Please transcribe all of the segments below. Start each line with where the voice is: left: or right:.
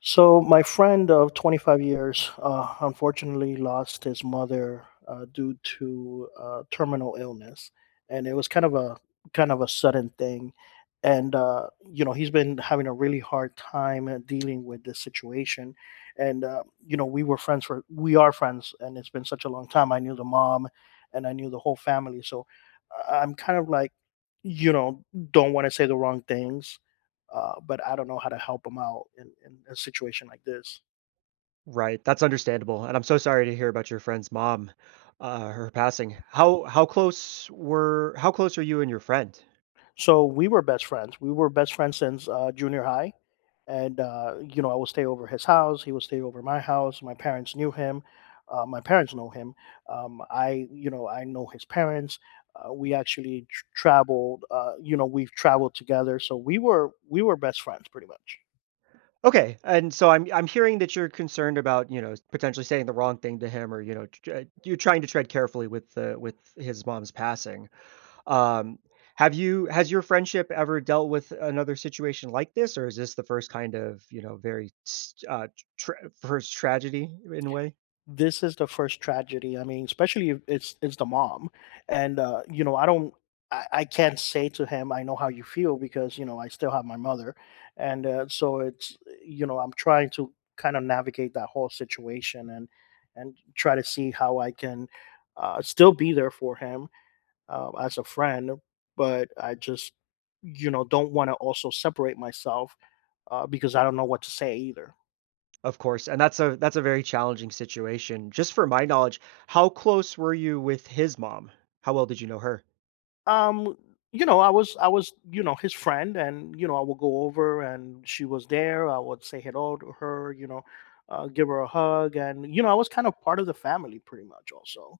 left: So my friend of 25 years unfortunately lost his mother due to terminal illness, and it was kind of a sudden thing. And you know he's been having a really hard time dealing with this situation. And you know we are friends, and it's been such a long time. I knew the mom, and I knew the whole family. So I'm kind of like you know don't want to say the wrong things, but I don't know how to help him out in a situation like this.
right: Right, that's understandable, and I'm so sorry to hear about your friend's mom, her passing. How close are you and your friend?
left: So we were best friends. We were best friends since junior high. You know, I would stay over his house. He would stay over my house. My parents knew him. My parents know him. I, you know, I know his parents. We actually traveled, you know, we've traveled together. So we were best friends pretty much.
right: Okay, and so I'm hearing that you're concerned about, you know, potentially saying the wrong thing to him or, you know, you're trying to tread carefully with the with his mom's passing. Um, have you, has your friendship ever dealt with another situation like this, or is this the first kind of, you know, first tragedy in a way?
left: This is the first tragedy. I mean, especially if it's the mom, and you know, I can't say to him, I know how you feel because you know I still have my mother, and so it's you know I'm trying to kind of navigate that whole situation and try to see how I can still be there for him, as a friend, but I just you know don't want to also separate myself, because I don't know what to say either.
right: Of course, and that's a very challenging situation. Just for my knowledge, how close were you with his mom? How well did you know her?
left: um you know, I was you know his friend, and you know I would go over and she was there. I would say hello to her, you know, give her a hug. And you know I was kind of part of the family pretty much also.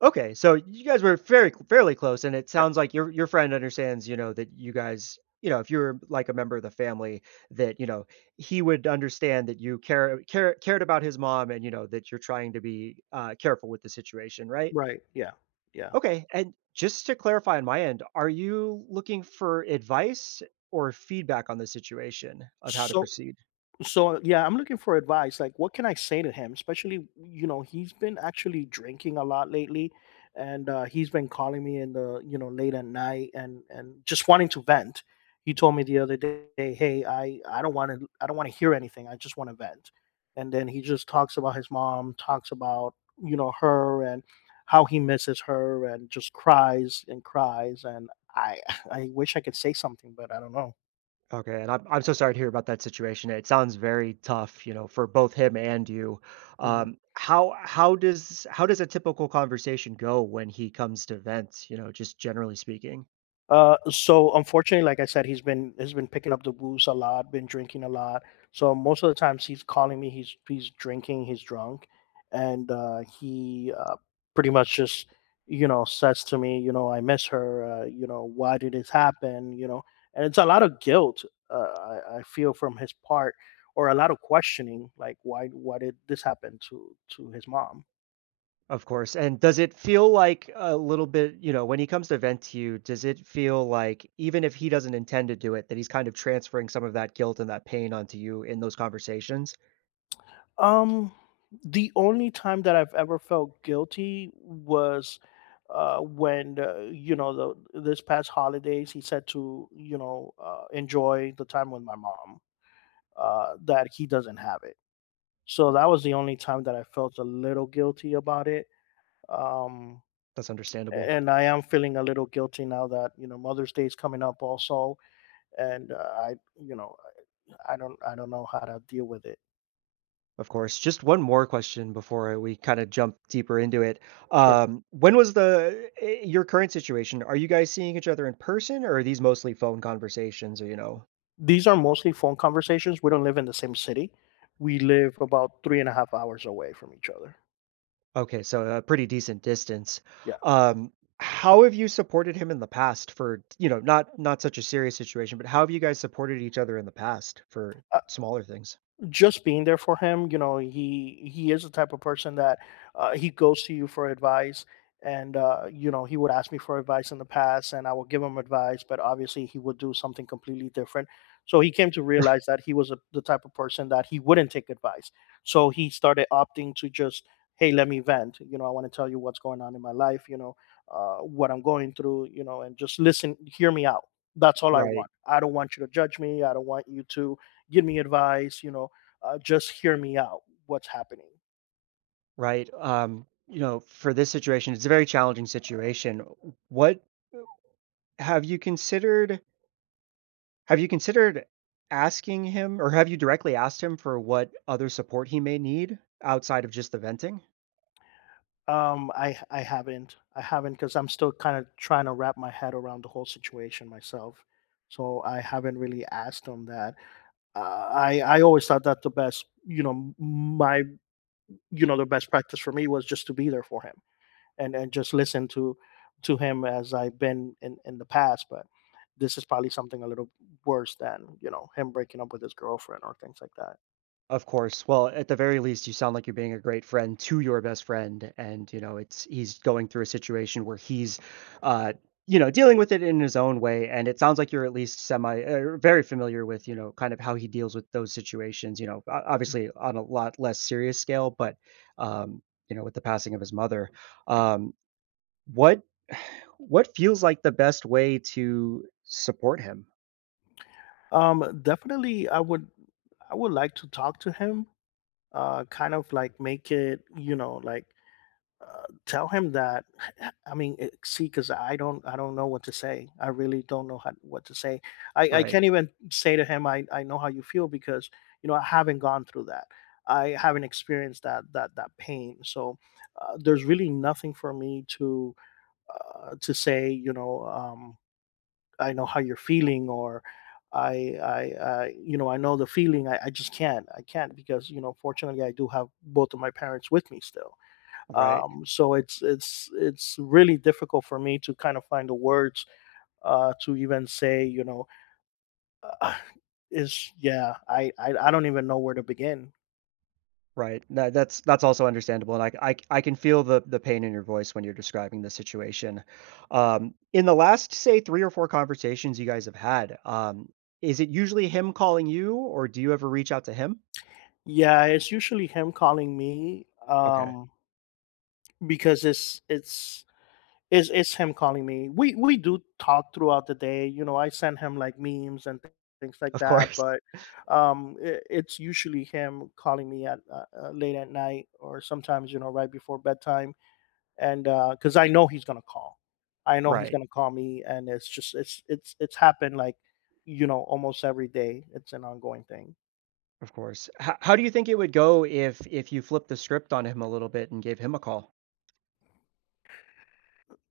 right: Okay, so you guys were very fairly close, and it
left: Yeah.
right: sounds like your friend understands, you know, that you guys, you know, if you were like a member of the family, that you know he would understand that you cared about his mom, and you know that you're trying to be careful with the situation, right?
left: Right, yeah. Yeah.
right: Okay, and just to clarify on my end, are you looking for advice or feedback on the situation of how to
left: so
right: proceed?
left: So yeah, I'm looking for advice. Like, what can I say to him? Especially, you know, he's been actually drinking a lot lately, and he's been calling me in the you know late at night and just wanting to vent. He told me the other day, "Hey, I don't want to hear anything. I just want to vent." And then he just talks about his mom, talks about you know her and how he misses her, and just cries and cries. And I I wish I could say something, but I don't know.
right: Okay, and I'm so sorry to hear about that situation. It sounds very tough, you know, for both him and you.
left: Mm-hmm.
right: How does a typical conversation go when he comes to vent, you know, just generally speaking?
left: So unfortunately, like I said, he's been picking up the booze a lot, been drinking a lot. So most of the times he's calling me, he's drinking, he's drunk, and he pretty much just you know says to me, you know, I miss her. You know, why did this happen? You know, and it's a lot of guilt, I feel from his part, or a lot of questioning, like why did this happen to his mom?
right: Of course. And does it feel like a little bit, you know, when he comes to vent to you, does it feel like even if he doesn't intend to do it, that he's kind of transferring some of that guilt and that pain onto you in those conversations?
left: Um, the only time that I've ever felt guilty was when, you know, the this past holidays he said to you know enjoy the time with my mom, that he doesn't have it. So that was the only time that I felt a little guilty about it. Um,
right: That's understandable.
left: and I am feeling a little guilty now that you know Mother's Day is coming up also, and I you know I don't know how to deal with it.
right: Of course. Just one more question before we kinda jump deeper into it. When was the I your current situation, are you guys seeing each other in person, or are these mostly phone conversations, or, you know.
left: These are mostly phone conversations. We don't live in the same city. We live about three and a half hours away from each other.
right: Okay, so a pretty decent distance.
left: Yeah.
right: Um, how have you supported him in the past for, you know, not such a serious situation, but how have you guys supported each other in the past for smaller things?
left: Just being there for him, you know, he is the type of person that, he goes to you for advice. And you know he would ask me for advice in the past, and I would give him advice, but obviously he would do something completely different. So he came to realize that he was a, the type of person that he wouldn't take advice. So he started opting to just, hey, let me vent, you know, I want to tell you what's going on in my life, you know, what I'm going through, you know, and just listen, hear me out. That's all I want.
right: Right,
left: I don't want you to judge me. I don't want you to give me advice, you know. Just hear me out. What's happening?
right: right. You know, for this situation, it's a very challenging situation. What have you considered Have you considered asking him or have you directly asked him for what other support he may need outside of just the venting?
left: I haven't because I'm still kind of trying to wrap my head around the whole situation myself. So I haven't really asked them that. Uh, I always thought that the best you know my you know the best practice for me was just to be there for him and just listen to him as I've been in the past. But this is probably something a little worse than you know him breaking up with his girlfriend or things like that.
right: Of course. Well, at the very least, you sound like you're being a great friend to your best friend, and you know it's he's going through a situation where uh, you know, dealing with it in his own way, and it sounds like you're at least semi, very familiar with you know kind of how he deals with those situations. You know, obviously on a lot less serious scale, but um, you know, with the passing of his mother, um, what what feels like the best way to support him?
left: Definitely, I would like to talk to him. Kind of like make it, you know, like tell him that. I mean, it, see, because I don't know what to say. I really don't know how, what to say. I
right: Right,
left: can't even say to him, I know how you feel because you know I haven't gone through that. I haven't experienced that pain. So there's really nothing for me to say. You know, I know how you're feeling, or I, you know, I know the feeling. I just can't. I can't because you know, fortunately, I do have both of my parents with me still.
right: right.
left: So it's really difficult for me to kind of find the words, to even say, you know, uh, is yeah. I don't even know where to begin.
right: Right. That's also understandable, and I can feel the pain in your voice when you're describing the situation. In the last, say, 3 or 4 conversations you guys have had, is it usually him calling you, or do you ever reach out to him?
left: Yeah, it's usually him calling me,
right: Okay.
left: because it's him calling me. We do talk throughout the day. You know, I send him like memes and things like
right: Of
left: that.
right: course.
left: But I it's usually him calling me at, late at night or sometimes you know right before bedtime. And because I know he's gonna call, I know he's
right: Right,
left: gonna call me, and it's just it's happened like you know almost every day. It's an ongoing thing.
right: of course. H How do you think it would go if you flipped the script on him a little bit and gave him a call?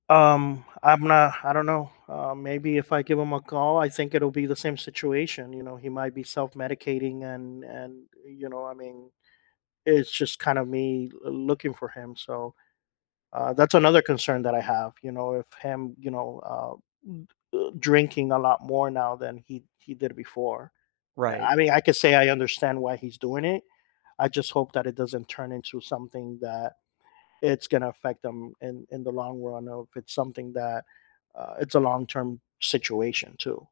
left: I'm not. I don't know. Maybe if I give him a call, I think it'll be the same situation. You know, he might be self-medicating, and you know, I mean, it's just kind of me looking for him. So that's another concern that I have. You know, if him, you know, drinking a lot more now than he did before.
right: Right.
left: I mean, I could say I understand why he's doing it. I just hope that it doesn't turn into something that it's going to affect them in the long run, or if it's something that, it's a long term situation too.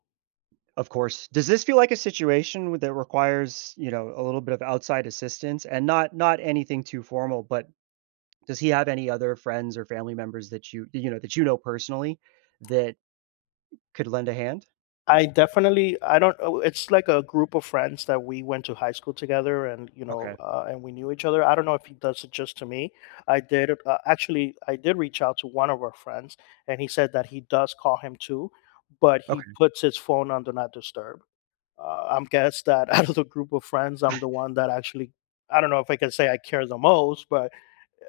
right: Of course. Does this feel like a situation with that requires, you know, a little bit of outside assistance and not anything too formal, but does he have any other friends or family members that you know, that you know personally that could lend a hand?
left: I definitely I don't, it's like a group of friends that we went to high school together, and you know,
right: Okay.
left: and we knew each other. I don't know if he does it just to me. I did, actually I did reach out to one of our friends, and he said that he does call him too, but he
right: Okay.
left: puts his phone on do not disturb. I'm guess that out of the group of friends, I'm the one that actually, I don't know if I can say I care the most, but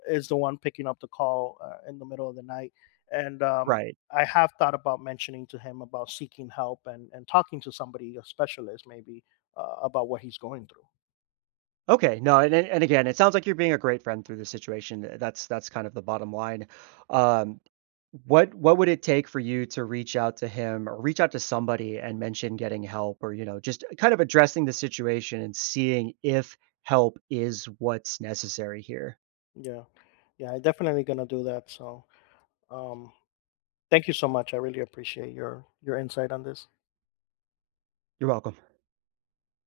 left: is the one picking up the call in the middle of the night. And
right: Right.
left: I have thought about mentioning to him about seeking help and talking to somebody, a specialist maybe, about what he's going through.
right: Okay, no, and again, it sounds like you're being a great friend through this situation. That's kind of the bottom line. Um, what would it take for you to reach out to him or reach out to somebody and mention getting help or, you know, just kind of addressing the situation and seeing if help is what's necessary here?
left: Yeah. Yeah, I'm definitely going to do that. So um, thank you so much. I really appreciate your insight on this.
right: You're welcome.